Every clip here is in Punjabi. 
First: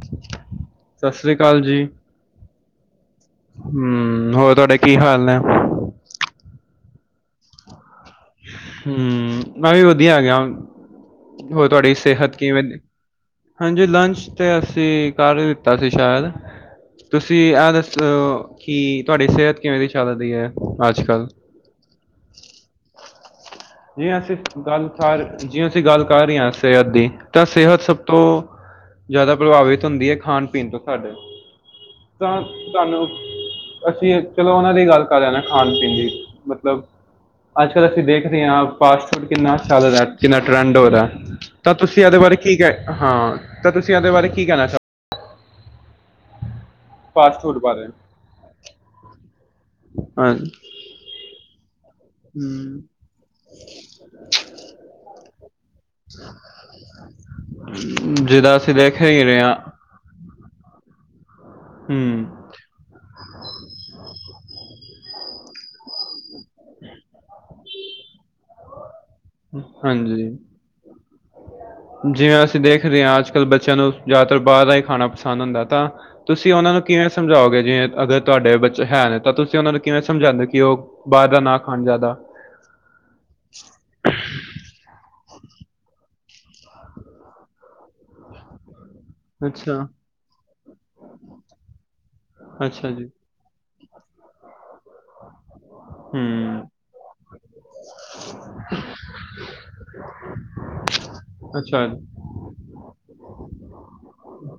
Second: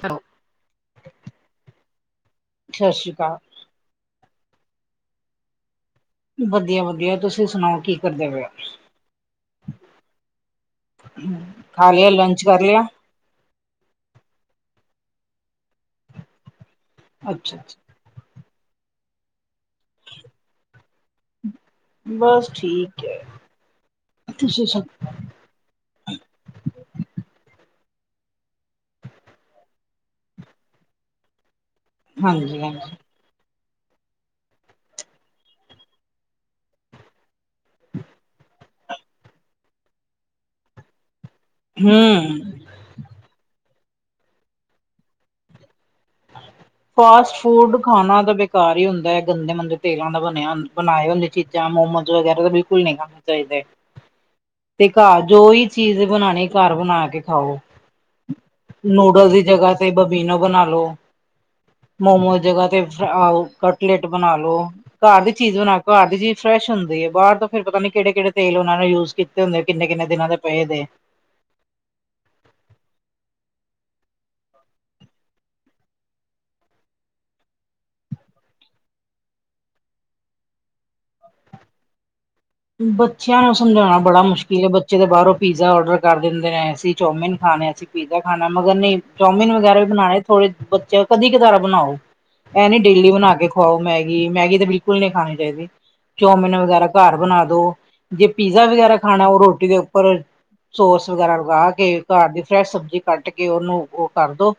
ਕਰੋ। ਸਤਿ ਸ੍ਰੀ ਅਕਾਲ ਜੀ, ਸਤਿ ਸ੍ਰੀ ਅਕਾਲ! ਹਮ ਹੋਰ ਤੁਹਾਡੇ ਕੀ ਹਾਲ ਨੇ? ਵਧੀਆ-ਵਧੀਆ ਤੁਸੀਂ? ਸੁਣਾਓ ਕੀ ਕਰਦੇ ਪਏ ਹੂੰ ਮੈਂ ਵੀ ਵਧੀਆ ਹੈ ਗਿਆ। ਹੋ ਹੋਰ ਖਾ ਤੁਹਾਡੀ ਲਿਆ ਸਿਹਤ ਲੰਚ ਕਰ ਕਿਵੇਂ? ਲਿਆ ਹਾਂਜੀ, ਲੰਚ ਤੇ ਅਸੀਂ ਕਰ ਦਿੱਤਾ ਸੀ ਸ਼ਾਇਦ। ਤੁਸੀਂ, ਅੱਛਾ ਆਹ ਅੱਛਾ ਦੱਸ ਕਿ ਤੁਹਾਡੀ ਸਿਹਤ ਕਿਵੇਂ ਦੀ ਚੱਲਦੀ ਹੈ ਅੱਜ ਕੱਲ? ਬਸ ਠੀਕ ਹੈ। ਜਿ ਅਸੀਂ ਤੁਸੀਂ ਸੁ ਗੱਲ ਸ ਜੇ ਅਸੀਂ ਗੱਲ ਕਰ ਰਹੇ ਹਾਂ ਸਵੇਰ ਦੀ ਤਾਂ ਸ ਸਿਹਤ ਸਭ ਤੋਂ ਜ਼ਿਆਦਾ ਪ੍ਰਭਾਵਿਤ ਹੁੰਦੀ ਹੈ ਖਾਣ ਪੀਣ ਤੋਂ ਸਾਡੇ ਤਾਂ ਹਾਂਜੀ ਹਾਂਜੀ ਸਾਨੂੰ ਅਸੀਂ ਚਲੋ ਉਹਨਾਂ ਦੀ ਗੱਲ ਕਰ ਰਹੇ ਨਾ ਖਾਣ ਪੀਣ ਦੀ ਮਤਲਬ ਅੱਜ ਕੱਲ ਅਸੀਂ ਦੇਖ ਰਹੇ ਹਾਂ ਫਾਸਟਫੂਡ ਕਿੰਨਾ ਚੱਲ ਰਿਹਾ ਕਿੰਨਾ ਟਰੈਂਡ ਹੋ ਰਿਹਾ ਤਾਂ ਤੁਸੀਂ ਇਹਦੇ ਬਾਰੇ ਹਮ ਕੀ ਕਹਿ ਹਾਂ ਤਾਂ ਤੁਸੀਂ ਇਹਦੇ ਬਾਰੇ ਕੀ ਕਹਿਣਾ ਚਾਹਦੇ ਫਾਸਟ ਫੂਡ ਖਾਣਾ ਤਾਂ ਬੇਕਾਰ ਹੀ ਹੁੰਦਾ ਹੈ ਗੰਦੇ ਮੰੰਦੇ ਤੇਲਾਂ ਦਾ ਹਾਂਜੀ ਬਣਿਆ ਬਣਾਏ ਹੁੰਦੀ ਚੀਜ਼ਾਂ ਮੋਮੋਜ਼ ਵਗੈਰਾ ਤਾਂ ਬਿਲਕੁਲ ਨਹੀਂ ਖਾਣੇ ਚਾਹੀਦੇ ਤੇ ਘਰ ਜੋ ਹੀ ਚੀਜ਼ ਬਣਾਣੀ ਘੱਰ ਬਣਾ ਕੇ ਖਾਓ ਜਿਹਦਾ ਅਸੀਂ ਦੇਖ ਹੀ ਨੂਡਲ ਰਹੇ ਹਾਂ ਜਗ੍ਹਾ ਤੇ ਬੈਮਬੀਨੋ ਬਣਾ ਲੋ ਮੋਮੋ ਹੂੰ ਜਗਾ ਤੇ ਫ ਕਟਲੇਟ ਬਣਾ ਲੋ ਘਰ ਦੀ ਚੀਜ਼ ਬਣਾ ਘਰ ਦੀ ਚੀਜ਼ ਫਰੈਸ਼ ਹੁੰਦੀ ਏ ਬਾਹਰ ਤੋਂ ਫੇਰ ਪਤਾ ਨੀ ਕਿਹੜੇ-ਕਿਹੜੇ ਤੇਲ ਉਹਨਾਂ ਨੇ ਯੂਜ ਕੀਤੇ ਹੁੰਦੇ ਕਿੰਨੇ-ਕਿੰਨੇ ਦਿਨਾਂ ਦੇ ਹਾਂਜੀ ਪਏ ਦੇ- ਜਿਵੇਂ ਅਸੀਂ ਦੇਖ ਰਹੇ ਹਾਂ ਅੱਜ ਕੱਲ੍ਹ ਬੱਚਿਆਂ ਨੂੰ ਜ਼ਿਆਦਾਤਰ ਬਾਹਰ ਦਾ ਹੀ ਖਾਣਾ ਪਸੰਦ ਹੁੰਦਾ ਤਾਂ ਤੁਸੀਂ ਉਹਨਾਂ ਨੂੰ ਕਿਵੇਂ ਸਮਝਾਓਗੇ ਜੇ ਅਗਰ ਤੁਹਾਡੇ ਬੱਚੇ ਹੈ ਨੇ ਤਾਂ ਤੁਸੀਂ ਉਹਨਾਂ ਨੂੰ ਕਿਵੇਂ ਸਮਝਾਉਦੇ ਹੋ ਕਿ ਉਹ ਬਾਹਰ ਦਾ ਨਾ ਖਾ ਜ਼ਿਆਦਾ ਬੱਚਿਆਂ ਨੂੰ ਸਮਝਾਉਣਾ ਬੜਾ ਮੁਸ਼ਕਿਲ ਬੱਚੇ ਦੇ ਬਾਹਰੋਂ ਪੀਜ਼ਾ ਔਡਰ ਕਰ ਦਿੰਦੇ ਨੇ ਅਸੀਂ ਚੌਮਿਨ ਖਾਣੇ ਅਸੀਂ ਪੀਜ਼ਾ ਖਾਣਾ ਮਗਰ ਨਹੀਂ ਚੌਮਿਨ ਵਗੈਰਾ ਅੱਛਾ ਵੀ ਬਣਾਣੇ ਥੋੜੇ ਬੱਚੇ ਕਦੀ ਕਦਾਰ ਬਣਾਓ ਇਹ ਨੀ ਅੱਛਾ ਜੀ ਡੇਲੀ ਬਣਾ ਕੇ ਖਾਓ ਮੈਗੀ-ਮੈਗੀ ਤੇ ਬਿਲਕੁਲ ਨਹੀਂ ਖਾਣੀ ਚਾਹੀਦੀ ਚੌਮਿਨ ਹੂੰ ਵਗੈਰਾ ਘਰ ਬਣਾ ਔ ਜੇ ਪੀਜ਼ਾ ਵਗੈਰਾ ਖਾਣਾ ਉਹ ਰੋਟੀ ਦੇ ਉੱਪਰ ਸੋਸ ਵਗੈਰਾ ਲਗਾ ਅੱਛਾ ਕੇ ਘਰ ਦੀ ਫਰੈਸ਼ ਸਬਜ਼ੀ ਕੱਟ ਕੇ ਉਹਨੂੰ ਉਹ ਕਰਦੋ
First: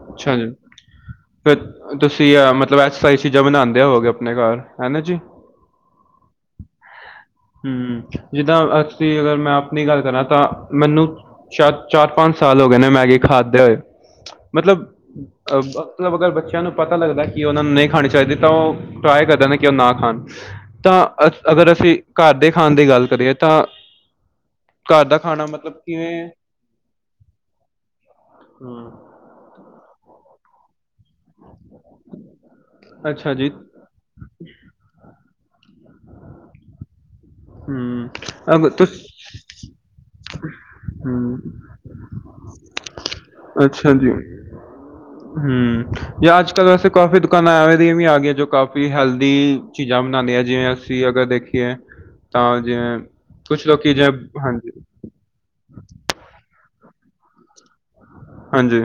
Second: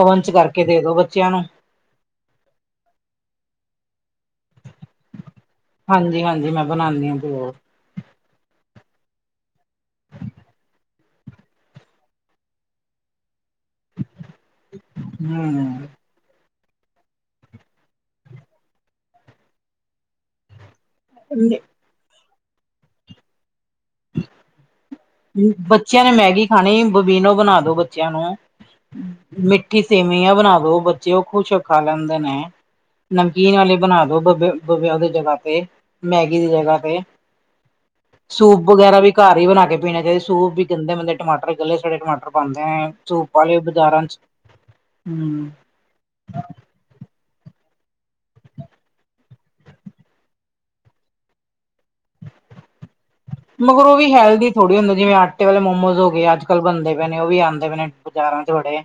ਓਵਨ ਚ ਅੱਛਾ ਜੀ ਕਰਕੇ ਦੇ ਦੋ ਬੱਚਿਆਂ ਨੂੰ ਫ ਤੁਸੀਂ ਮਤਲਬ ਐ ਸਾਰੀ ਚੀਜ਼ਾਂ ਬਣਾਉਂਦੇ ਆ ਹੋਵਗੇ ਆਪਣੇ ਘਰ ਹੈਨਾ ਜੀ ਹਾਂਜੀ ਹਾਂਜੀ ਮੈਂ ਬਣਾਉਂਦੀ ਹਾਂ ਤੇ ਉਹ ਹਮ ਜਿੱਦਾਂ ਅ ਤੇ ਅਗਰ ਮੈਂ ਆਪਣੀ ਗੱਲ ਕਰਾਂ ਤਾਂ ਮੈਨੂੰ ਚਾ-ਚਾਰ ਪੰਜ ਸਾਲ ਹੋ ਗਏ ਨੇ ਮੈਗੀ ਖਾਦ ਦੇਹੋ ਮਤਲਬ ਅ ਹਮ ਮਤਲਬ ਅਗਰ ਬੱਚਿਆਂ ਨੂੰ ਪਤਾ ਲੱਗਦਾ ਕਿ ਉਹ ਨੂੰ ਨਹੀਂ ਖਾਣੀ ਚਾਹੀਦੀ ਤਾਂ ਉਹ ਟਰਾਈ ਕਰਦੇ ਨੇ ਕਿ ਉਹ ਨਾ ਖਾਣ ਤਾਂ ਅ ਅਗਰ ਅਸੀਂ ਘਰ ਦੇ ਖਾਣ ਦੀ ਗੱਲ ਕਰੀਏ ਤਾਂ ਘਰ ਦਾ ਖਾਣਾ ਮਤਲਬ ਬੱਚਿਆਂ ਨੇ ਕਿਵੇਂ ਮੈਗੀ ਖਾਣੀ ਬਬੀਨੋ ਬਣਾ ਦੋ ਬੱਚਿਆਂ ਨੂੰ ਹੂੰ ਮਿੱ ਕਿ ਸੇਵਿਂਯਾਂ ਬਣਾ ਦੋ ਉਹ ਖੁਸ਼ ਔਖਾ ਲੈਂਦੇ ਨੇ ਹੈ ਅੱਛਾ ਜੀ ਨਮਕੀਨ ਵਾਲੇ ਬਣਾ ਦੋ ਬਬੇ ਬਬੇ ਉਹਦੇ ਜਗ੍ਹਾ ਤੇ ਮੈਗੀ ਦੀ ਜਗ੍ਹਾ ਤੇ ਹੂੰ, ਸੂਪ ਵਗੈਰਾ ਤੁਸੀਂ ਵੀ ਘਰ ਹੀ ਬਣਾ ਕੇ ਪੀਣੇ ਚਾਹੀਦਾ ਸੂਪ ਵੀ ਕਹਿੰਦੇ ਬਦੇ ਹੂੰ ਟਮਾਟਰ ਗੱਲੇ ਸੜੇ ਟਮਾਟਰ ਪਾਦੇ ਹੈ ਸੂਪ ਵਾਲੇ ਬਾਜ਼ਾਰਾਂ ਹਾਂਜੀ ਚ ਹੂੰ ਜਾਂ ਅੱਜ-ਕੱਲ ਵੈਸੇ ਕਾਫੀ ਦੁਕਾਨ ਆ ਹੋ ਵੇ ਆ ਗਈ ਜੋ ਕਾਫ਼ੀ ਹੈਲਦੀ ਚੀਜ਼ਾਂ ਬਣਾਉਂਦੇ ਆ ਜਿਵੇਂ ਅਸੀਂ ਅਗਰ ਦੇਖੀਏ ਤਾਂ ਜਿਵੇਂ ਕੁਛ ਮਗਰ ਲੋਕੀ ਉਹ ਵੀ ਜਿਵੇਂ ਹੈਲਦੀ ਹਾਂਜੀ, ਥੋੜ੍ਹੀ ਹੁੰਦੇ ਜਿਵੇਂ ਆਟੇ ਵਾਲੇ ਮੋਮੋਜ਼ ਹੋ ਗਏ ਅੱਜ-ਕੱਲ੍ਹ ਬਣਦੇ ਪਏ ਨੇ ਉਹ ਵੀ ਆਦੇ ਪਏ ਨੇ ਬਾਜ਼ਾਰਾਂ ਚ ਹਾਂਜੀ, ਹੜੇ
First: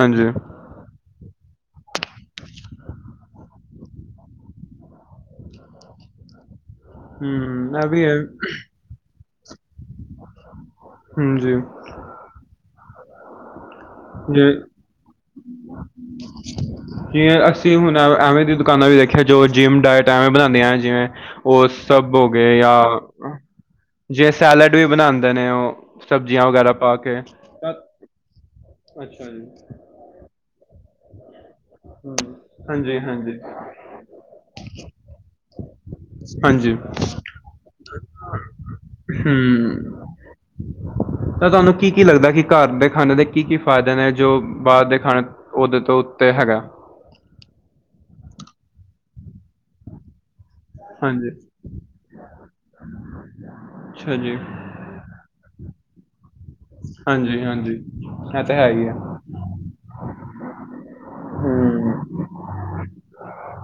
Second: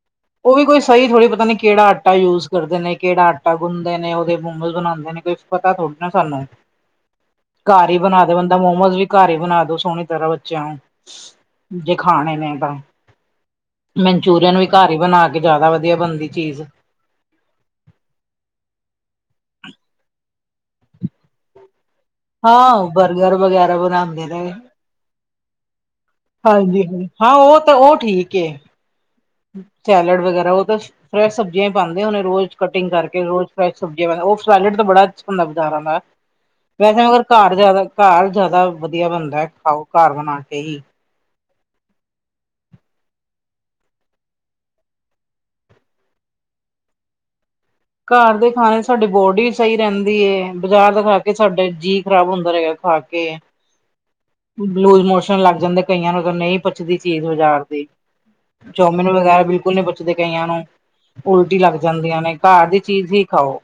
ਹਾਂਜੀ ਉਹ ਵੀ ਕੋਈ ਸਹੀ ਥੋੜੀ ਪਤਾ ਨੀ ਕਿਹੜਾ ਆਟਾ ਯੂਜ ਕਰਦੇ ਨੇ ਕਿਹੜਾ ਆਟਾ ਗੁੰਦੇ ਨੇ ਉਹਦੇ ਮੋਮਜ਼ ਬਣਾਦੇ ਨੇ ਕੁਛ ਪਤਾ ਥੋੜ੍ਹੀ ਨਾ ਸਾਨੂੰ ਹੂੰ, ਘਰ ਹੀ ਐਵੀ ਐ। ਬਣਾ ਦੇ ਬੰਦਾ ਮੋਮੋਸ ਵੀ ਘਰ ਹੀ ਬਣਾ ਦੋ ਸੋਹਣੀ ਤਰ੍ਹਾਂ ਬੱਚਿਆਂ ਨੂੰ ਹਾਂਜੀ ਜੇ ਖਾਣੇ ਨੇ ਤਾਂ ਜੇ ਮਨਚੂਰੀਅਨ ਵੀ ਘਰ ਹੀ ਬਣਾ ਕੇ ਜ਼ਿਆਦਾ ਵਧੀਆ ਬਣਦੀ ਚੀਜ਼ ਜਿਵੇਂ ਅਸੀਂ ਹੁਣ ਐ ਐਵੇਂ ਦੀ ਦੁਕਾਨਾਂ ਵੀ ਦੇਖੀਆਂ ਜੋ ਜਿੰਮ ਡਾਇਟ ਐਵੇਂ ਬਣਾਦੀਆਂ ਜਿਵੇਂ ਉਹ ਸਭ ਹੋ ਗਏ ਹਾਂ ਬਰਗਰ ਜਾਂ ਵਗੈਰਾ ਬਣਾਉਂਦੇ ਜੇ ਸੈਲਡ ਵੀ ਬਣਾਉਂਦੇ ਨੇ ਉਹ ਸਬਜ਼ੀਆਂ ਵਗੈਰਾ ਪਾ ਹਾਂਜੀ-ਹਾਂਜੀ ਕੇ ਹਾਂ ਉਹ ਤਾਂ ਉਹ ਠੀਕ ਏ ਅੱਛਾ ਜੀ ਸੈਲਡ ਵਗੈਰਾ ਉਹ ਤਾਂ ਫੈਸ਼ ਸਬਜ਼ ਇਹ ਬਣਦੇ ਹੂੰ ਹੋਨੇ ਰੋਜ਼ ਕਟਿੰਗ ਹਾਂਜੀ, ਕਰਕੇ ਹਾਂਜੀ, ਰੋਜ ਫਰੈਸ਼ ਸਬਜ਼ੀਆਂ ਪਾ ਕੇ ਉਹ ਸੈਲਡ ਦਾ ਬੜਾ ਅੱਛਾ ਲੱਗਦਾ ਹੈਗਾ ਹਾਂਜੀ ਵੈਸੇ ਮਗਰ ਘਰ ਜ਼ਿਆਦਾ ਘਰ ਜ਼ਿਆਦਾ ਵਧੀਆ ਬਣਦਾ ਹੈ ਹੂੰ ਖਾਓ ਘਰ ਬਣਾ ਕੇ ਹੀ ਤਾਂ ਤੁਹਾਨੂੰ ਕੀ ਕੀ ਲੱਗਦਾ ਕਿ ਘਰ ਦੇ ਖਾਣੇ ਦੇ ਕੀ ਕੀ ਫਾਇਦੇ ਨੇ ਜੋ ਬਾਹਰ ਦੇ ਖਾਣੇ ਉਹਦੇ ਤੋਂ ਉੱਤੇ ਹੈਗਾ ਘਰ ਦੇ ਖਾਣੇ ਸਾਡੀ ਬੋਡੀ ਵੀ ਸਹੀ ਰਹਿੰਦੀ ਏ। ਬਾਜ਼ਾਰ ਦਾ ਖਾ ਹਾਂਜੀ ਕੇ ਸਾਡਾ ਜੀਅ ਖ਼ਰਾਬ ਹੁੰਦਾ ਰਹੇਗਾ ਖਾ ਕੇ, ਅੱਛਾ ਜੀ ਲੂਜ ਮੋਸ਼ਨ ਲੱਗ ਜਾਂਦੇ ਕਈਆਂ ਨੂੰ ਤਾਂ ਨਹੀਂ ਪਚਦੀ ਚੀਜ਼ ਹਾਂਜੀ ਬਾਜ਼ਾਰ ਹਾਂਜੀ ਦੀ- ਇਹ ਤਾਂ ਹੈ ਹੀ ਆ ਚੌਮਿਨ ਵਗੈਰਾ ਬਿਲਕੁਲ ਨਹੀਂ ਪਚਦੇ ਕਈਆਂ ਨੂੰ ਉਲਟੀ ਲੱਗ ਹੂੰ ਜਾਂਦੀਆਂ ਨੇ ਘਰ ਦੀ ਚੀਜ਼ ਹੀ ਖਾਓ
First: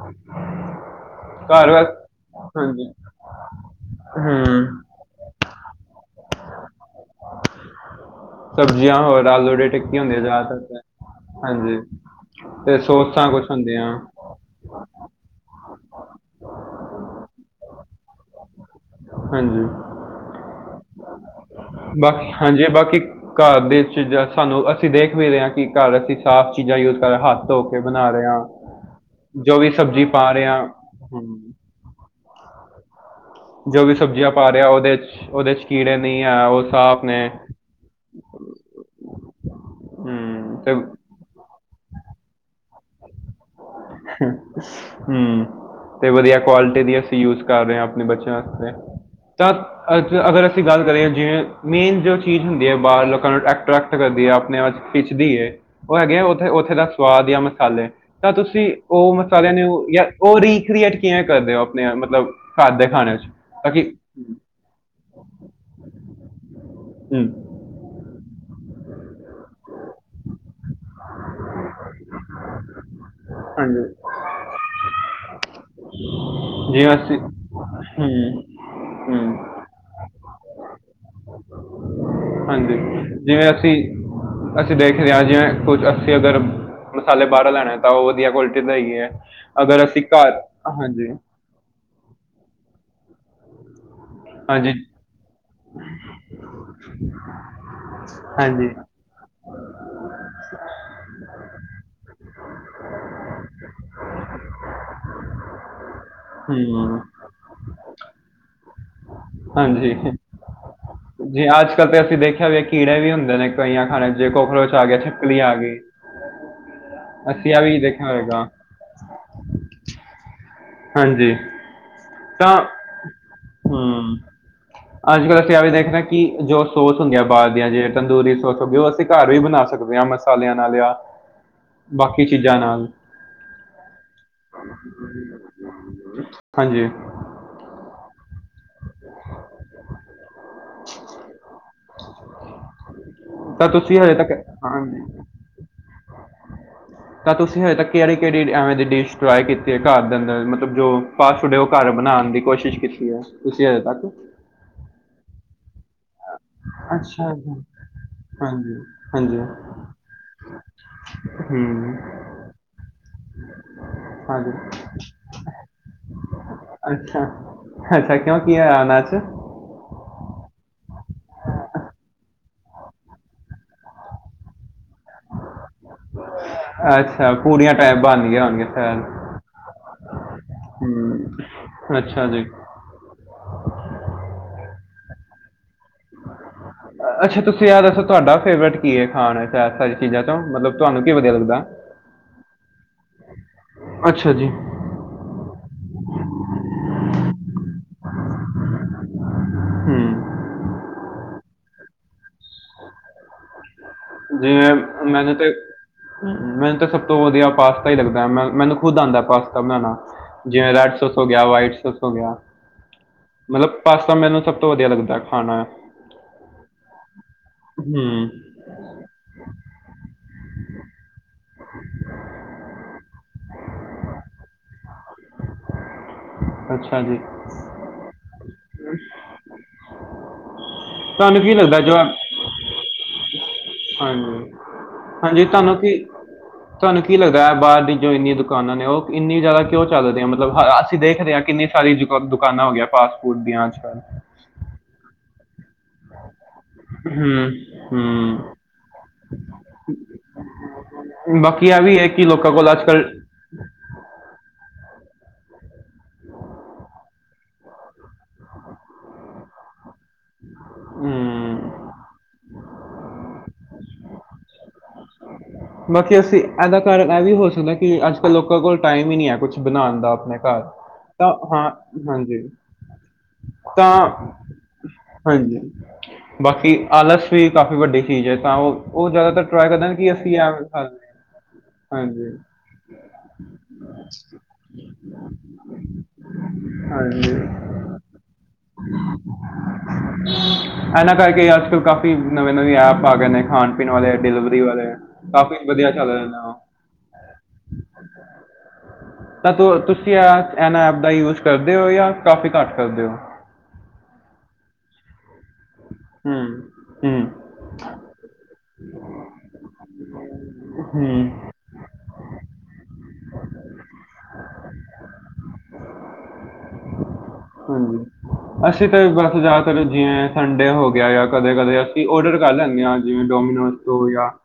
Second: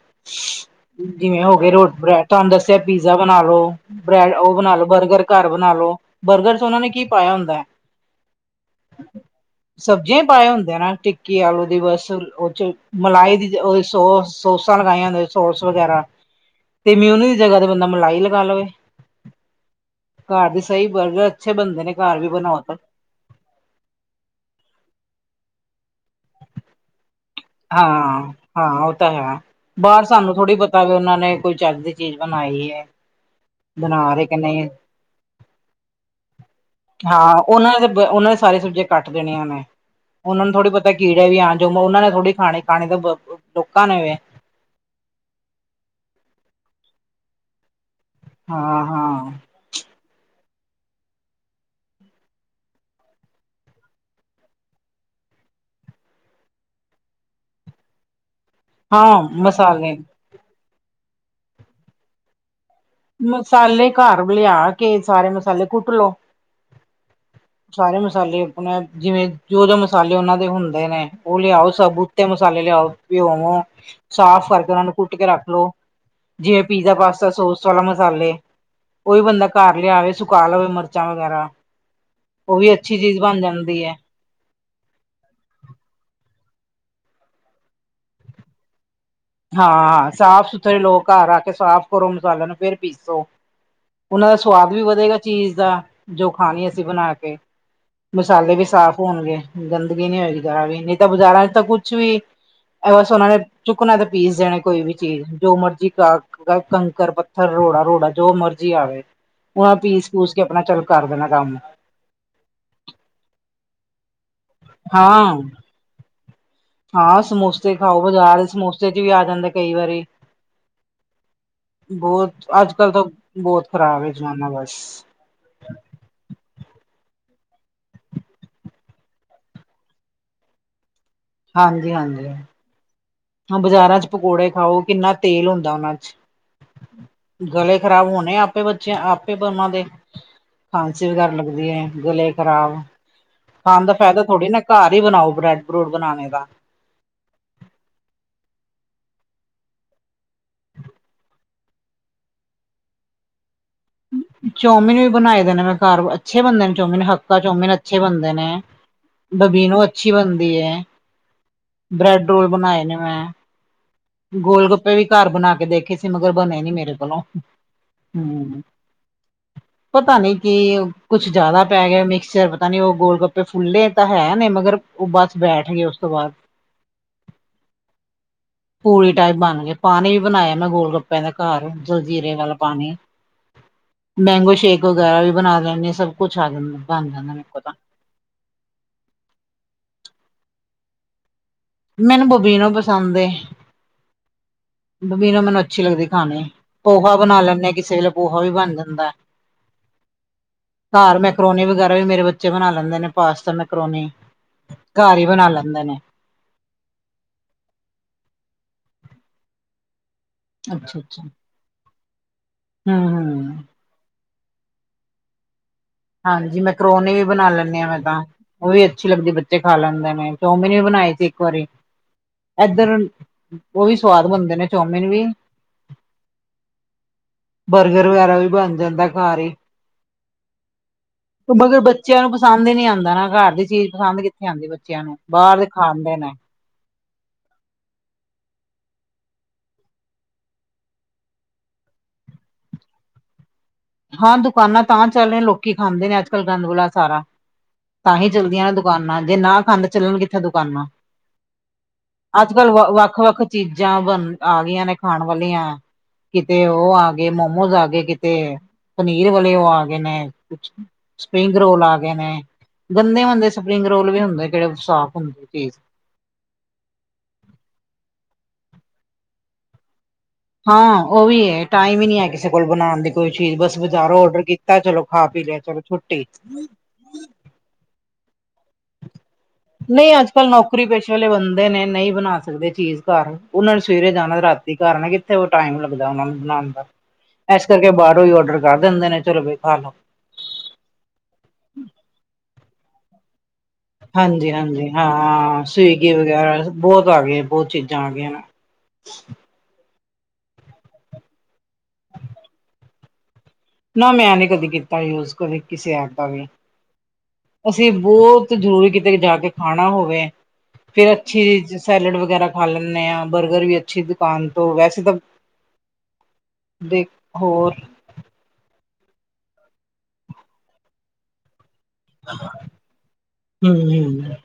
ਜਿਵੇਂ ਹੋ ਘਰ ਗਏ ਵਾ ਰੋ ਬ੍ਰੈੱਡ, ਤੁਹਾਨੂੰ ਦੱਸਿਆ ਹਾਂਜੀ ਪੀਜ਼ਾ ਬਣਾਲੋ ਲੋ ਬ੍ਰੈਡ ਹੂੰ ਉਹ ਬਣਾਲੋ ਬਰਗਰ, ਘਰ ਬਣਾ ਲੋ ਬਰਗਰ ਚ ਉਹਨਾਂ ਨੇ ਕੀ ਪਾਇਆ ਹੁੰਦਾ ਹੈ। ਸਬਜ਼ੀਆਂ ਹੋਰ ਆਲੂ ਦੇ ਟਿੱਕੀ ਹੁੰਦੀ ਆ ਸਬਜ਼ੀਆਂ ਪਾਏ ਜ਼ਿਆਦਾਤਰ ਹੁੰਦੇ ਆ ਤੇ। ਨਾ ਟਿੱਕੀ ਆਲੂ ਹਾਂਜੀ ਦੀ ਬੱਸ ਉਹ ਚ ਤੇ ਸੋਸਾਂ ਕੁਝ ਮਲਾਈ। ਹੁੰਦੀਆਂ ਸੋਸ ਸੋਸਾ ਲਗਾਈਆਂ। ਸੋਸ ਵਗੈਰਾ ਤੇ ਮਿਉਨੀ ਦੀ ਜਗ੍ਹਾ ਤੇ ਬੰਦਾ ਮਲਾਈ ਲਗਾ ਲਵੇ। ਹਾਂਜੀ। ਘਰ ਦੀ ਸਹੀ ਬਰਗਤ ਬਾਕੀ ਹਾਂਜੀ ਬਾਕੀ ਘਰ ਦੇ ਚ ਸਾਨੂੰ ਅਸੀਂ ਦੇਖ ਵੀ ਰਹੇ ਹਾਂ ਕਿ, ਘਰ ਅਸੀਂ ਸਾਫ਼ ਚੀਜ਼ਾਂ ਯੂਜ ਕਰ ਰ ਹੱਥ, ਧੋ ਕੇ ਬਣਾ ਰਹੇ ਹਾਂ-ਹਾਂ ਹਾਂ ਹੋ ਤਾਂ ਹੈ। ਜੋ ਵੀ ਸਬਜ਼ੀ ਬਾਹਰ ਪਾ ਸਾਨੂੰ ਰਹੇ ਥੋੜੀ ਹਾਂ ਪਤਾ ਵੀ ਉਹਨਾਂ ਨੇ ਹੂੰ ਕੋਈ ਚੱੱਕ ਦੀ ਚੀਜ਼ ਬਣਾਈ ਹੈ। ਜੋ ਵੀ ਬਣਾ ਰਹੇ ਸਬਜ਼ੀਆਂ ਕਿ ਪਾ ਨਹੀਂ ਰਿਹਾ ਉਹਦੇ ਚ ਉਹਦੇ ਚ ਕੀੜੇ ਨਹੀਂ ਹੈ ਉਹ ਸਾਫ਼ ਨੇ। ਸਾਰਿਆ ਸਬਜੀਆ ਕਟ ਕੇ, ਦੇਣੀਆਂ ਨੇ ਉਹਨਾਂ ਨੂੰ ਹੂੰ ਥੋੜੀ ਤੇ ਪਤਾ ਕੀੜੇ ਵੀ ਆ ਜੋ ਉਹਨਾਂ ਨੇ ਥੋੜੀ ਖਾਣੀ ਤਾਂ, ਲੋਕਾਂ ਨੇ ਵੇ ਹੂੰ, ਤੇ ਵਧੀਆ ਕੁਆਲਿਟੀ ਦੀ ਅਸੀਂ ਯੂਜ ਕਰ ਰਹੇ ਹਾਂ। ਆਪਣੇ ਬੱਚਿਆਂ ਵਾ ਹਾਂ ਹਾਂ ਤਾਂ ਅਗਰ। ਅਸੀਂ ਗੱਲ ਕਰੀਏ ਜਿਵੇਂ ਮੇਨ ਜੋ ਚੀਜ਼ ਹੁੰਦੀ ਹੈ ਬਾਹਰ ਲੋਕਾਂ ਨੂੰ ਐਟਰੈਕਟ ਕਰਦੀ ਹੈ ਆਪਣੇ ਆਪ ਪਿਛਦੀ ਹੈ। ਉਹ ਹੈਗੇ ਆ ਉੱਥੇ-ਉੱਥੇ ਦਾ ਸਵਾਦ ਜਾਂ ਮਸਾਲੇ ਤਾਂ ਤੁਸੀਂ, ਤੁਸੀਂ ਉਹ ਹਾਂ ਮਸਾਲਿਆਂ ਨੂੰ ਮਸਾਲੇ ਜਾਂ ਉਹ ਰੀਕ੍ਰੀਏਟ ਕਿਵੇਂ ਕਰਦੇ ਹੋ ਆਪਣੇ ਮਤਲਬ, ਘਰ ਦੇ ਖਾਣੇ 'ਚ ਤਾਂ ਕਿ ਮਸਾਲੇ ਘਰ ਲਿਆ ਕੇ ਸਾਰੇ ਮਸਾਲੇ ਕੁੱਟ ਲੋ। ਹੂੰ ਸਾਰੇ ਮਸਾਲੇ, ਜਿਵੇਂ ਜੋ-ਜੋ ਮਸਾਲੇ ਉਹਨਾਂ ਦੇ ਹੁੰਦੇ ਨੇ ਉਹ ਲਿਆਓ ਸਬੂਤੇ ਮਸਾਲੇ ਲਿਆਓ। ਘਿਓ ਨੂੰ ਹਾਂਜੀ ਸਾਫ਼ ਕਰਕੇ ਉਹਨਾ ਨੂੰ ਕੁੱਟ ਕੇ ਰੱਖ ਲੋਓ ਜਿਵੇਂ ਪੀਜ਼ਾ ਪਾਸਤਾ ਸੋ ਸੋਲਾ ਹੂੰ ਮਸਾਲੇ ਉਹੀ ਹੂੰ ਬੰਦਾ ਘਰ ਲਿਆਵੇ ਸੁਕਾ ਲਵੇ ਮਿਰਚਾਂ ਵਗੈਰਾ। ਉਹ ਵੀ ਹਾਂਜੀ, ਅੱਛੀ ਚੀਜ਼ ਬਣ ਜਿਵੇਂ ਅਸੀਂ, ਜਾਂਦੀ ਹੈ ਅਸੀਂ ਦੇਖਦੇ ਹਾਂ ਜਿਵੇਂ ਕੁਝ ਅਸੀਂ ਅਗਰ, ਮਸਾਲੇ ਬਾਹਰੋ ਲੈਣੇ ਹੈ ਤਾਂ ਉਹ ਵਧੀਆ ਕੁਆਲਿਟੀ ਦਾ ਲਈ ਏ, ਹਾਂ ਸਾਫ ਸੁਥਰੇ ਲੋਕ ਘਰ ਆ ਕੇ ਸਾਫ਼ ਕਰੋ ਮਸਾਲਿਆਂ ਨੂੰ ਫਿਰ ਪੀਸੋ। ਉਹਨਾਂ ਦਾ ਹਾਂਜੀ ਸਵਾਦ ਵੀ ਵਧੇਗਾ ਚੀਜ਼ ਦਾ ਜੋ ਖਾਣੀ ਅਸੀਂ ਬਣਾ ਕੇ, ਮਸਾਲੇ ਵੀ ਹਾਂਜੀ ਸਾਫ਼ ਹੋਣਗੇ ਗੰਦਗੀ ਨਹੀਂ ਹੋਏਗੀ ਜਰਾ ਵੀ ਨਹੀਂ ਤਾਂ ਬਾਜ਼ਾਰਾਂ ਚ ਤਾਂ ਕੁਛ ਵੀ ਇਹ ਬਸ ਉਹਨਾਂ ਨੇ ਚੁੱਕਣਾ ਤੇ ਪੀਸ ਦੇਣੇ ਕੋਈ ਵੀ ਚੀਜ਼ ਜੋ ਮਰਜ਼ੀ ਕਾ ਹੂੰ ਕੰਕਰ ਪੱਥਰ ਰੋੜਾ ਰੋੜਾ ਜੋ ਮਰਜ਼ੀ ਜੀ ਆਵੇ। ਹਾਂਜੀ ਚੱਲ ਕਰ ਦੇਣਾ ਜੀ, ਕੰਮ ਅੱਜ ਕੱਲ੍ਹ ਤੇ ਅਸੀਂ ਦੇਖਿਆ ਵੀ ਕੀੜੇ ਵੀ ਹੁੰਦੇ ਨੇ ਕਈਆਂ ਖਾਣੇ ਜੇ ਕੋਕਰੋਚ ਆ ਗਿਆ, ਸ਼ਿਪਕਲੀ ਹਾਂ ਆ ਗਈ। ਹਾਂ ਅਸੀਂ ਆ ਸਮੋਸੇ ਵੀ ਖਾਓ ਦੇਖਿਆ ਹੋਏਗਾ ਬਜ਼ਾਰ ਸਮੋਸੇ ਚ ਵੀ ਆ ਜਾਂਦੇ ਕਈ ਵਾਰੀ‌। ਹਾਂਜੀ। ਤਾਂ ਤਾਂ ਬਹੁਤ ਖ਼ਰਾਬ ਹੈ ਹਮ ਜ਼ਮਾਨਾ ਬਸ ਅੱਜ-ਕੱਲ ਅਸੀਂ ਆ ਵੀ ਦੇਖਣਾ ਕਿ ਜੋ ਅ ਸੋਸ ਹੁੰਦਾ। ਜਾਂ ਬਾਹਰ ਦੀਆਂ ਜੇ ਤੰਦੂਰੀ ਸੋਸ ਹੋਗੀ ਉਹ ਅਸੀਂ ਘਰ ਵੀ ਬਣਾ ਸਕਦੇ ਹਾਂ ਮਸਾਲਿਆਂ ਨਾਲ ਆ। ਹਾਂਜੀ ਬਾਕੀ ਹਾਂਜੀ ਚੀਜ਼ਾਂ ਨਾਲ, ਹਾਂ ਬਾਜ਼ਾਰਾਂ ਚ ਪਕੌੜੇ ਖਾਓ ਕਿੰਨਾ ਤੇਲ ਹ ਹੁੰਦਾ ਉਹਨਾਂ ਚ ਹਾਂਜੀ ਗਲੇ ਖ਼ਰਾਬ ਹੋਣੇ ਆਪ, ਆਪੇ ਬੱਚਿਆਂ ਆਪੇ ਪਰ ਉਹਨਾਂ ਦੇ ਖਾਂਸੀ ਵਗੈਰਾ ਲੱਗਦੀ ਹੈ। ਗਲੇ ਖਰਾਬ ਤਾਂ ਖਾਣ ਦਾ ਤੁਸੀਂ ਹਜੇ ਫਾਇਦਾ ਤੱਕ ਥੋੜੀ ਨਾ ਘਰ ਹੀ ਹਾਂਜੀ ਬਣਾਓ ਬ੍ਰੈਡ ਬਰੂਡ ਬਣਾਣੇ ਤਾਂ, ਤਾਂ ਤੁਸੀਂ ਹਜੇ ਤਕ ਕ ਕਿਹੜੀ ਐਵੇਂ ਦੀ ਡਿਸ਼ ਟਰਾਈ ਕੀਤੀ ਹੈ ਘਰ ਦੇ ਅੰਦਰ ਮਤਲਬ ਜੋ ਫਾਸਟ ਫੂਡ ਹੈ ਉਹ ਘਰ ਬਣਾਉਣ ਦੀ ਕੋਸ਼ਿਸ਼ ਕੀਤੀ ਹੈ। ਤੁਸੀਂ ਹਜੇ ਤੱਕ ਚੌਮਿਨ ਵੀ ਬਣਾਏ ਦੇ ਨੇ ਮੈਂ ਘਰ ਅੱਛੇ, ਬਣਦੇ ਨੇ ਚੌਮਿਨ ਅੱਛਾ ਹੱਕਾ ਜੀ, ਚੌਮਿਨ ਅੱਛੇ ਬਣਦੇ ਨੇ ਹਾਂਜੀ ਹਾਂਜੀ ਬਬਿਨੋ ਅੱਛੀ ਬਣਦੀ ਹੈ। ਹੂੰ ਬ੍ਰੈਡ ਰੋਲ ਬਨਾਏ ਨੇ ਮੈ ਹਾਂਜੀ ਗੋਲ ਗੱਪੇ ਵੀ ਘਰ ਬਣਾ ਕੇ ਦੇਖੇ ਸੀ ਮਗਰ ਬਨੇ ਨੀ ਮੇਰੇ ਕੋਲੋ ਅੱਛਾ ਅੱਛਾ, ਕਿਉ ਕੀ ਹੋਇਆ ਓਹਨਾ ਚ ਪਤਾ ਨੀ ਕਿ ਕੁੱਛ ਜਿਆਦਾ ਪੈ ਗਿਆ, ਮਿਕਸਚਰ ਪਤਾ ਨੀ ਉਹ ਗੋਲ ਗੱਪ ਫੁੱਲੇ ਤਾ ਹੈ ਨੇ ਮਗਰ ਉਹ ਬੱਸ ਬੈਠ ਗਏ, ਉਸ ਤੋ ਬਾਦ ਅੱਛਾ ਪੂਰੀਆਂ ਟਾਈਪ ਬਣ ਗਿਆ ਹੋਣਗੇ ਸ਼ਾਇਦ ਪੂਰੀ ਟਾਈਪ ਬਣ ਗਏ ਪਾਣੀ ਵੀ ਬਣਾਇਆ ਮੈਂ ਗੋਲ ਗੱਪਿਆ ਦਾ ਹੂੰ ਘਰ ਅੱਛਾ ਜਲਜੀਰੇ ਜੀ ਵਾਲਾ ਪਾਣੀ ਮੈਂਗੋ ਸ਼ੇਕ ਵਗੈਰਾ ਵੀ ਬਣਾ ਲੈਨੀ। ਅੱਛਾ ਤੁਸੀ ਐ ਦੱਸੋ ਤੁਹਾਡਾ ਫੇਵਰੇਟ ਕੀ ਐ ਖਾਣ ਚ ਸਾਰੀ ਚੀਜਾ ਤੋ ਮਤਲਬ ਤੁਹਾਨੂੰ ਕੀ ਵਧੀਆ ਲਗਦਾ। ਮੈਨੂੰ ਬਬੀਨੋ ਪਸੰਦ ਏ। ਅੱਛਾ ਜੀ। ਬਬੀਨੋ ਮੈਨੂੰ ਅੱਛੀ ਲੱਗਦੀ ਖਾਣੀ ਪੋਹਾ ਬਣਾ ਲੈਂਦੇ ਹਾਂ ਕਿਸੇ ਵੇਲੇ ਪੋਹਾ ਵੀ ਬਣ ਜਾਂਦਾ। ਹੂੰ। ਘਰ ਮੈਕਰੋਨੀ ਵਗੈਰਾ ਵੀ ਮੇਰੇ ਬੱਚੇ ਬਣਾ ਲੈਂਦੇ ਨੇ ਪਾਸਤਾ ਮੈਂ ਜਿਵੇ ਮੈਨੂੰ ਤੇ ਨੇ ਮੈਨੂੰ ਤੇ ਸਭ ਤੋ ਵਧੀਆ ਪਾਸਤਾ ਹੀ ਲਗਦਾ ਮ ਮੈਨੂੰ ਖੁਦ ਆਦਾ ਪਾਸਤਾ ਬਣਾਣਾ। ਜਿਵੇ ਰੈੱਡ ਅੱਛਾ ਸੌਸ ਅੱਛਾ ਹੋ ਗਿਆ, ਵਾਈਟ ਸੋਸ ਹੋ ਗਿਆ। ਹਮ ਹਮ ਮਤਲਬ ਪਾਸਤਾ ਮੈਨੂੰ ਸਭ ਤੋ ਵਧੀਆ ਲਗਦਾ ਖਾਣਾ। ਹਾਂਜੀ ਮਮੈਕਰੋਨੀ ਵੀ ਬਣਾ ਲੈਨੀ ਆ ਮੈਂ ਤਾ, ਹੂੰ ਉਹ ਵੀ ਅੱਛੀ ਬੱਚੇ ਖਾ ਲੈਂਦੇ ਨੇ ਚਯੋਮਿਨ ਵੀ ਬਣਾਏ ਸੀ ਇੱਕ ਵਰੀ ਏਧਰ ਉਹ ਵੀ ਸਵਾਦ ਬਣਦੇ ਨੇ ਚੌ [unintelligible] ਅੱਛਾ ਜੀ ਬਰਗਰ ਵਗੈਰਾ ਵੀ ਬਣ ਜਾਂਦੈ ਘਰ ਈ। [unintelligible] ਮਗਰ ਬੱਚਿਆ ਨੂੰ ਪਸੰਦ ਈ ਨੀ ਆਂਦਾ ਨਾ ਘਰ ਦੀ ਚੀਜ਼ ਪਸੰਦ ਕਿੱਥੇ ਹਾਂਜੀ ਆਦੀ ਬੱਚਿਆਂ ਨੂੰ ਬਾਹਰ ਦੇ ਖਾਂਦੇ ਨੇ। ਥੋਨੂੰ ਕੀ ਲਗਦੈ ਬਾਹਰ ਦੀ ਜੋ ਇੰਨੀਆਂ ਦੁਕਾਨਾਂ ਨੇ ਉਹ ਇੰਨੀ ਜਿਆਦਾ ਕਿਉ ਚੱਲ ਰਹੀਆ ਮਤਲਬ ਅਸੀ ਦੇਖਦੇ ਆ ਕਿੰਨੀ ਸਾਰੀ ਦੁਕਾਨਾਂ ਹੋ ਗਿਆ ਫਾਸਟ ਫੂਡ ਦੀਆਂ ਅੱਜਕੱਲ ਹਾਂ ਦੁਕਾਨਾ ਤਾਂ ਚੱਲ ਰਹੀਆ ਲੋਕੀ ਖਾਂਦੇ ਨੇ ਅੱਜ ਕੱਲ ਗੰਦ ਬਲਾ ਸਾਰਾ। ਹੂੰ ਤਾਹੀਂ ਚੱਲਦੀਆ ਹੂੰ ਨੇ ਦੁਕਾਨਾਂ ਜੇ ਨਾ ਖਾਂਦੇ ਚੱਲਣ ਕਿੱਥੇ ਦੁਕਾਨਾ ਬਾਕੀ ਆ ਵੀ ਹੈ ਕਿ ਲੋਕਾਂ ਅੱਜ-ਕੱਲ ਕੋਲ ਵ ਵੱਖ-ਵੱਖ ਚੀਜਾ ਬਣਨ ਆਗਈਆ ਨੇ। ਖਾਣ ਵਾਲੀਆ, ਕਿਤੇ ਉਹ ਆ ਗਏ ਮੋਮੋਸ ਆ ਗਏ ਕਿਤੇ ਪਨੀਰ ਵਾਲੇ ਓ ਆ ਗਏ ਨੇ, ਸਪਰਿੰਗ ਹੂੰ ਰੋਲ ਆ ਗਏ ਨੇ। ਗੰਦੇ ਮੰਦੇ ਸਪਰਿੰਗ ਰੋਲ ਵੀ ਹੁੰਦੇ ਕਿਹੜੇ ਸਾਫ਼ ਹੁੰਦੇ। ਚੀਜ਼ ਬਾਕੀ ਅਸੀ ਇਹਦਾ ਕਾਰਨ ਇਹ ਵੀ ਹੋ ਸਕਦਾ ਕਿ ਅੱਜ-ਕੱਲ ਲੋਕਾਂ ਕੋਲ ਟਾਈਮ ਹੀ ਨਹੀਂ ਹੈ ਕੁੱਛ ਬਣਾਉਣ ਦਾ। ਆਪਣੇ ਘਰ ਹਾਂ, ਉਹ ਤਾਂ ਵੀ ਹੈ ਹਾਂ ਟਾਈਮ ਹੀ ਨੀ ਹੈ ਹਾਂਜੀ ਕਿਸੇ ਕੋਲ ਬਣਾਉਣ ਦੀ ਕੋਈ ਚੀਜ਼, ਬਸ ਤਾਂ ਬਜਾਰੋ ਓਰਦਰ ਕੀਤਾ ਚਲੋ ਖਾ ਪੀ ਲਿਆ ਹਾਂਜੀ, ਚਲੋ ਛੁੱਟੀ ਬਾਕੀ ਆਲਸ ਵੀ ਕਾਫ਼ੀ ਵੱਡੀ ਚੀਜ਼ ਐ ਤਾਂ ਉਹ ਉਹ ਜ਼ਿਆਦਾਤਰ ਟਰਾਈ ਕਰਦੇ ਐ ਕਿ ਅਸੀਂ ਪਰ ਐਵੇਂ ਨੌਕਰੀ ਹਾਂ ਪੇਸ਼ੇ ਵਾਲੇ ਬੰਦੇ ਨੇ ਨਹੀ ਹਾਂਜੀ ਬਣਾ ਸਕਦੇ ਚੀਜ਼ ਘਰ ਉਹਨਾ ਨੇ ਸਵੇਰੇ ਜਾਣਾ ਰਾਤੀ ਘਰ ਆਣਾ ਕਿੱਥੇ? ਟਾਈਮ ਲਗਦਾ ਉਹਨਾ ਨੂੰ ਬਣਾਉਣ ਦਾ ਹਾਂਜੀ ਇਸ ਕਰਕੇ ਬਾਹਰੋ ਹੀ ਔਡਰ ਕਰ ਦਿੰਦੇ ਨੇ ਚਲੋ ਬਈ ਖਾਲੋ। ਇਹਨਾ ਕਰਕੇ ਅੱਜ-ਕੱਲ ਕਾਫ਼ੀ ਨਵੇਂ-ਨਵੇਂ ਐਪ ਆ ਗਏ ਨੇ, ਖਾਣ- ਪੀਣ ਵਾਲੇ ਹਾਂਜੀ ਡਿਲਵਰੀ ਹਾਂਜੀ ਵਾਲੇ। ਹਾਂ ਕਾਫ਼ੀ ਵਧੀਆ ਚੱਲ ਸਵੀਗੀ ਰਹੇ ਨੇ ਵਗੈਰਾ ਉਹ ਬਹੁਤ ਆ ਗਏ ਬਹੁਤ ਚੀਜ਼ਾ ਆ ਗਈਆ ਨ ਤਾਂ ਤੁ ਏਹਨਾ ਐਪ ਦਾ ਯੂਜ ਕਰਦੇ ਓ ਜਾਂ ਕਾਫੀ ਘੱਟ ਕਰਦੇ ਓ। ਨਾ ਮੈਂ ਨੀ ਕਦੇ ਕੀਤਾ ਈ ਯੂਜ ਕਦੇ ਕਿਸੇ ਐਪ ਦਾ ਹੂੰ ਵੀ। ਹੂੰ ਅਸੀ ਬਹੁਤ ਜਰੂਰੀ ਕਿਤੇ ਜਾ ਕੇ ਖਾਣਾ ਹੋਵੇ ਫਿਰ ਹੂੰ ਅੱਛੀ ਸੈਲਡ ਵਗੈਰਾ ਖਾ ਲੈਨੇ ਆ ਬਰਗਰ ਵੀ ਅੱਛੀ ਦੁਕਾਨ ਤੋ ਵੈਸੇ ਤਾਂ [inaudible] ਦੇਖੋ। ਅਸੀ 'ਤੇ ਬਸ ਜਿਆਦਾਤਰ ਜਿਵੇ ਸੰਡੇ ਹੋ ਗਿਆ ਜਾਂ ਕਦੇ-ਕਦੇ ਅਸੀ ਔਡਰ ਕਰ ਲੈਨੇ ਆ। ਜਿਵੇ ਡੋਮੀਨੋਜ ਤੋ ਜਾਂ ਹੂੰ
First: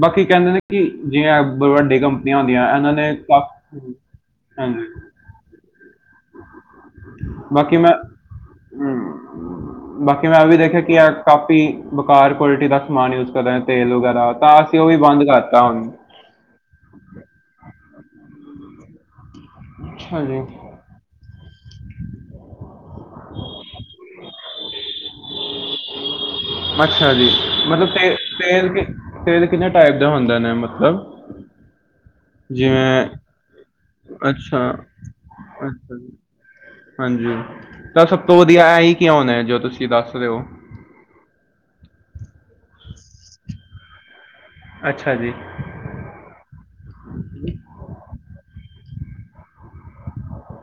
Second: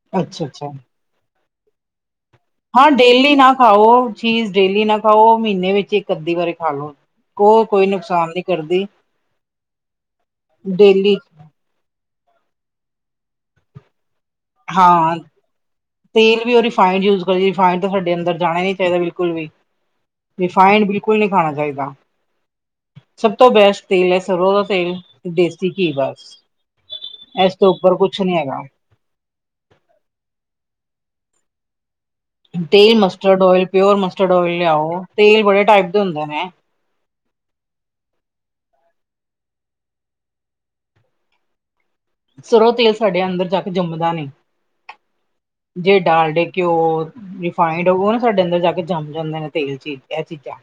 ਬਾਕੀ ਅੱਛਾ ਕਹਿੰਦੇ ਨੇ ਅੱਛਾ ਕਿ ਜਿਵੇ ਵੱਡੀ ਕਪ ਹਾਂ ਡੇਲੀ ਨਾ ਖਾਓ ਚੀਜ਼ ਡੇਲੀ ਹਾਂਜੀ ਨਾ ਖਾਓ। ਮਹੀਨੇ ਵਿੱਚ ਇੱਕ ਇੱਕ ਅੱਧੀ ਵਾਰੀ ਖਾ ਲਓ ਉਹ ਬਾਕੀ ਕੋਈ ਮੈਂ ਨੁਕਸਾਨ ਨੀ ਕਰਦੀ। ਹਮ, ਬਾਕੀ ਮੈਂ ਇਹ ਵੀ ਦੇਖਿਆ ਕਿ ਆ ਡੇਲੀ ਕਾਫੀ ਵੈਕਾਰ ਕੁਆਲਿਟੀ ਦਾ ਸਮਾਨ ਯੂਜ ਕਰ ਰਿਹਾ ਹੈ। ਤੇਲ ਵਗੈਰਾ ਤਾਂ ਅਸੀਂ ਉਹ ਵੀ ਹਾਂ ਬੰਦ ਕਰਤਾ ਹੁਣ ਤੇਲ ਵੀ ਉਹ ਰਿਫਾਇਡ ਯੂਜ ਕਰਿਏ ਰਿਫਾਇਡ ਸਾਡੇ ਅੰਦਰ ਜਾਣਾ ਹੀ ਨੀ ਚਾਹੀਦਾ ਹੈ। ਬਿਲਕੁਲ ਬਿਲਕੁਲ ਅੱਛਾ ਜੀ ਵੀ ਰਿਫਾਈਡ ਬਿਲਕੁਲ ਨਹੀਂ ਖਾਣਾ ਚਾਹੀਦਾ ਹੈ। ਸਭ ਤੋਂ ਬੈਸਟ ਤੇਲ ਹੈ, ਸਰ੍ਹੋਂ ਦਾ ਤੇਲ ਦੇਸ ਸੀ ਘੀ ਬਸ, ਅੱਛਾ ਜੀ ਐਸੇ ਤੋਂ ਮਤਲਬ ਉੱਪਰ ਤੇ- ਕੁਛ ਨਹੀਂ ਹੈਗਾ। ਤੇਲ ਕਿ ਤੇਲ ਕਿੰਨੇ ਟਾਈਪ ਦਾ ਹੁੰਦਾ ਨੇ ਮਤਲਬ? ਤੇਲ ਜਿਵੇਂ mustard oil pure mustard oil ਅੱਛਾ ਲਿਆਓ। ਤੇਲ ਬੜੇ ਟਾਈਪ ਅੱਛਾ ਦੇ ਜੀ ਹੁੰਦੇ ਨੇ? ਤੇ ਇਹ ਹੈ ਕਿਹਾ ਹੋਣਾ ਜੋ ਤੁਸੀਂ ਦੱਸ ਰਹੇ ਹੋ। ਸਰ੍ਹੋਂ ਤੇਲ ਸਾਡੇ ਅੰਦਰ ਜਾ ਕੇ ਜੰਮਦਾ ਨਹੀਂ ਅੱਛਾ ਜੀ ਜੇ ਡਾਲ ਡੇ ਘਿਓ ਹੋਰ ਰਿਫਾਈਡ ਉਹ ਨਾ ਸਾਡੇ ਅੰਦਰ ਜਾ ਕੇ ਜੰਮ ਜਾਂਦੇ ਨੇ ਤੇਲ 'ਚ ਇਹ ਚੀਜ਼ਾਂ।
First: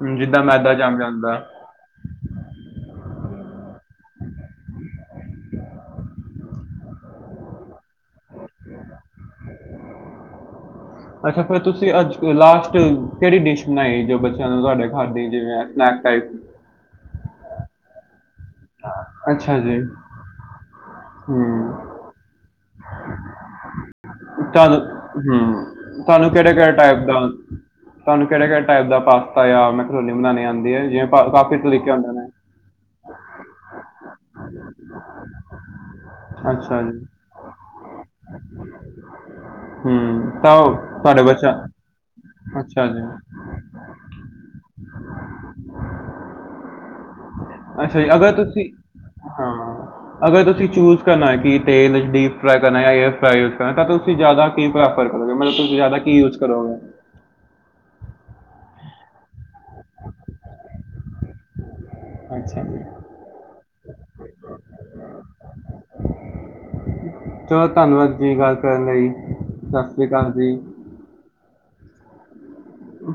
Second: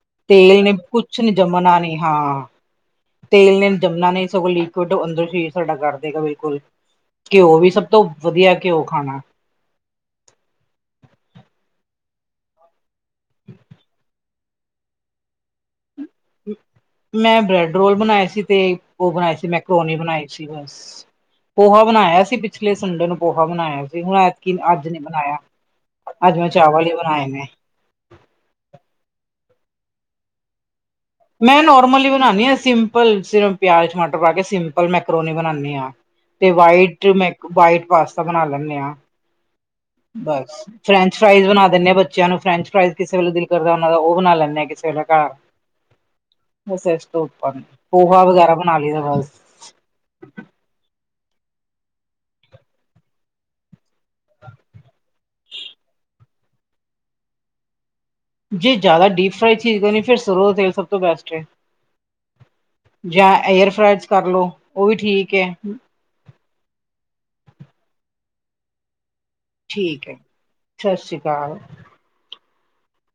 ਹੁਣ ਜਿੱਦਾਂ ਤੇਲ ਨੇ ਮੈਦਾ ਜੰਮ ਕੁਛ ਨਹੀਂ ਜਾਂਦਾ ਜੰਮਣਾ ਨੀ ਹਾਂ। ਤੇਲ ਨੇ ਜੰਮਣਾ ਨਹੀਂ, ਸਗੋਂ ਲਿਕੁਡ ਅੰਦਰੋਂ ਹੀ ਸਾਡਾ ਕੱਢ ਦੇ ਗਿਆ ਬਿਲਕੁਲ, ਘਿਓ ਵੀ ਸਭ ਤੋਂ ਵਧੀਆ ਘਿਓ ਖਾਣਾ। ਅੱਛਾ, ਫਿਰ ਤੁਸੀਂ ਅੱਜ ਲਾਸਟ ਕਿਹੜੀ ਡਿਸ਼ ਬਣਾਈ ਜੋ ਬੱਚਿਆਂ ਨੂੰ ਤੁਹਾਡੇ ਖਾਦੀ ਜਿਵੇਂ ਸਨੈਕਸ ਮੈਂ ਬਰੈੱਡ ਰੋਲ ਬਣਾਏ ਸੀ। ਤੇ ਉਹ ਬਣਾਏ ਸੀ ਅੱਛਾ ਜੀ ਮੈਂਕਰੋਨੀ ਬਣਾਈ ਸੀ ਬਸ। ਪੋਹਾ ਹੂੰ ਬਣਾਇਆ ਸੀ ਪਿਛਲੇ ਸੰਡੇ ਨੂੰ ਪੋਹਾ ਬਣਾਇਆ ਸੀ। ਹੁਣ ਐਤਕੀ ਤੁਹਾਨੂੰ ਅੱਜ ਨਹੀਂ ਬਣਾਇਆ। ਹੂੰ ਤੁਹਾਨੂੰ ਅੱਜ ਮੈਂ ਕਿਹੜੇ -ਕਿਹੜੇ ਚਾਵਲ ਹੀ ਟਾਈਪ ਦਾ ਬਣਾਏ ਨੇ ਤੁਹਾਨੂੰ ਕਿਹੜੇ-ਕਿਹੜੇ ਟਾਈਪ ਦਾ ਪਾ ਪਾਸਤਾ ਜਾਂ ਮੈਂਕਰੋਨੀ ਬਣਾਉਣੀ ਆਉਂਦੀ ਹੈ, ਜਿਵੇਂ ਪਾ- ਕਾਫੀ ਮੈਂ ਤਰੀਕੇ ਨੋਰਮਲੀ ਹੁੰਦੇ ਨੇ ਬਣਾਉਂਦੀ ਹਾਂ ਸਿੰਪਲ ਸਿਰਫ ਪਿਆਜ, ਟਮਾਟਰ ਪਾ ਕੇ ਸਿੰਪਲ ਮੈਕਰੋਨੀ ਬਣਾਉਦੀ ਹਾਂ। ਤੇ ਅੱਛਾ ਜੀ ਵਾਈਟ ਮੈਂ ਵਾਈਟ ਪਾਸਤਾ ਬਣਾ ਲੈਂਦੇ ਹਾਂ। ਹੂੰ। ਤਾਂ ਬਸ ਉਹ ਫਰੈਂਚ ਤੁਹਾਡੇ ਫਰਾਈਜ਼ ਬੱਚਾ ਬਣਾ ਦਿੰਦੇ ਆ ਬੱਚਿਆਂ ਨੂੰ, ਫਰੈਂਚ ਅੱਛਾ ਫਰਾਈਜ਼ ਜੀ ਕਿਸੇ ਵੇਲੇ ਦਿਲ ਕਰਦਾ ਉਹਨਾ ਦਾ ਉਹ ਬਣਾ ਲੈਂਦੇ ਆ ਕਿਸੇ ਵੇਲੇ ਘਰ। ਅੱਛਾ ਜੀ। ਅੱਛਾ ਜੀ, ਅਗਰ ਤੁਸੀਂ ਬਸ ਹਾਂ ਅਗਰ ਤੁਸੀਂ ਚੂਜ਼ ਕਰਨਾ ਕਿ ਤੇਲ ਡੀਪ ਫਰਾਈ ਕਰਨਾ ਜਾਂ ਏਰ ਫਰਾਈ ਯੂਜ ਕਰਨਾ ਤਾਂ ਤੁਸੀਂ ਜ਼ਿਆਦਾ ਕੀ ਪ੍ਰੈਫਰ ਕਰੋਗੇ ਮਤਲਬ ਤੁਸੀਂ ਜ਼ਿਆਦਾ ਕੀ ਯੂਜ ਕਰੋਗੇ? ਜੇ ਜ਼ਿਆਦਾ ਡੀਪ ਫਰਾਈਡ ਚੀਜ਼ ਕਰਨੀ ਹੈ। ਫਿਰ ਸਰੋ ਦਾ ਤੇਲ ਸਭ ਤੋਂ ਬੈਸਟ ਹੈ। ਅੱਛਾ ਜੀ ਜਾਂ ਏਅਰਫਰਾਈਰਸ ਕਰ ਲਉ ਉਹ ਵੀ ਠੀਕ ਹੈ। ਚਲੋ ਧੰਨਵਾਦ ਜੀ ਗੱਲ ਕਰਨ ਲਈ। ਸਤਿ ਠੀਕ ਸ਼੍ਰੀ ਹੈ ਅਕਾਲ ਜੀ ਸਤਿ ਸ੍ਰੀ ਅਕਾਲ। ਹੂੰ।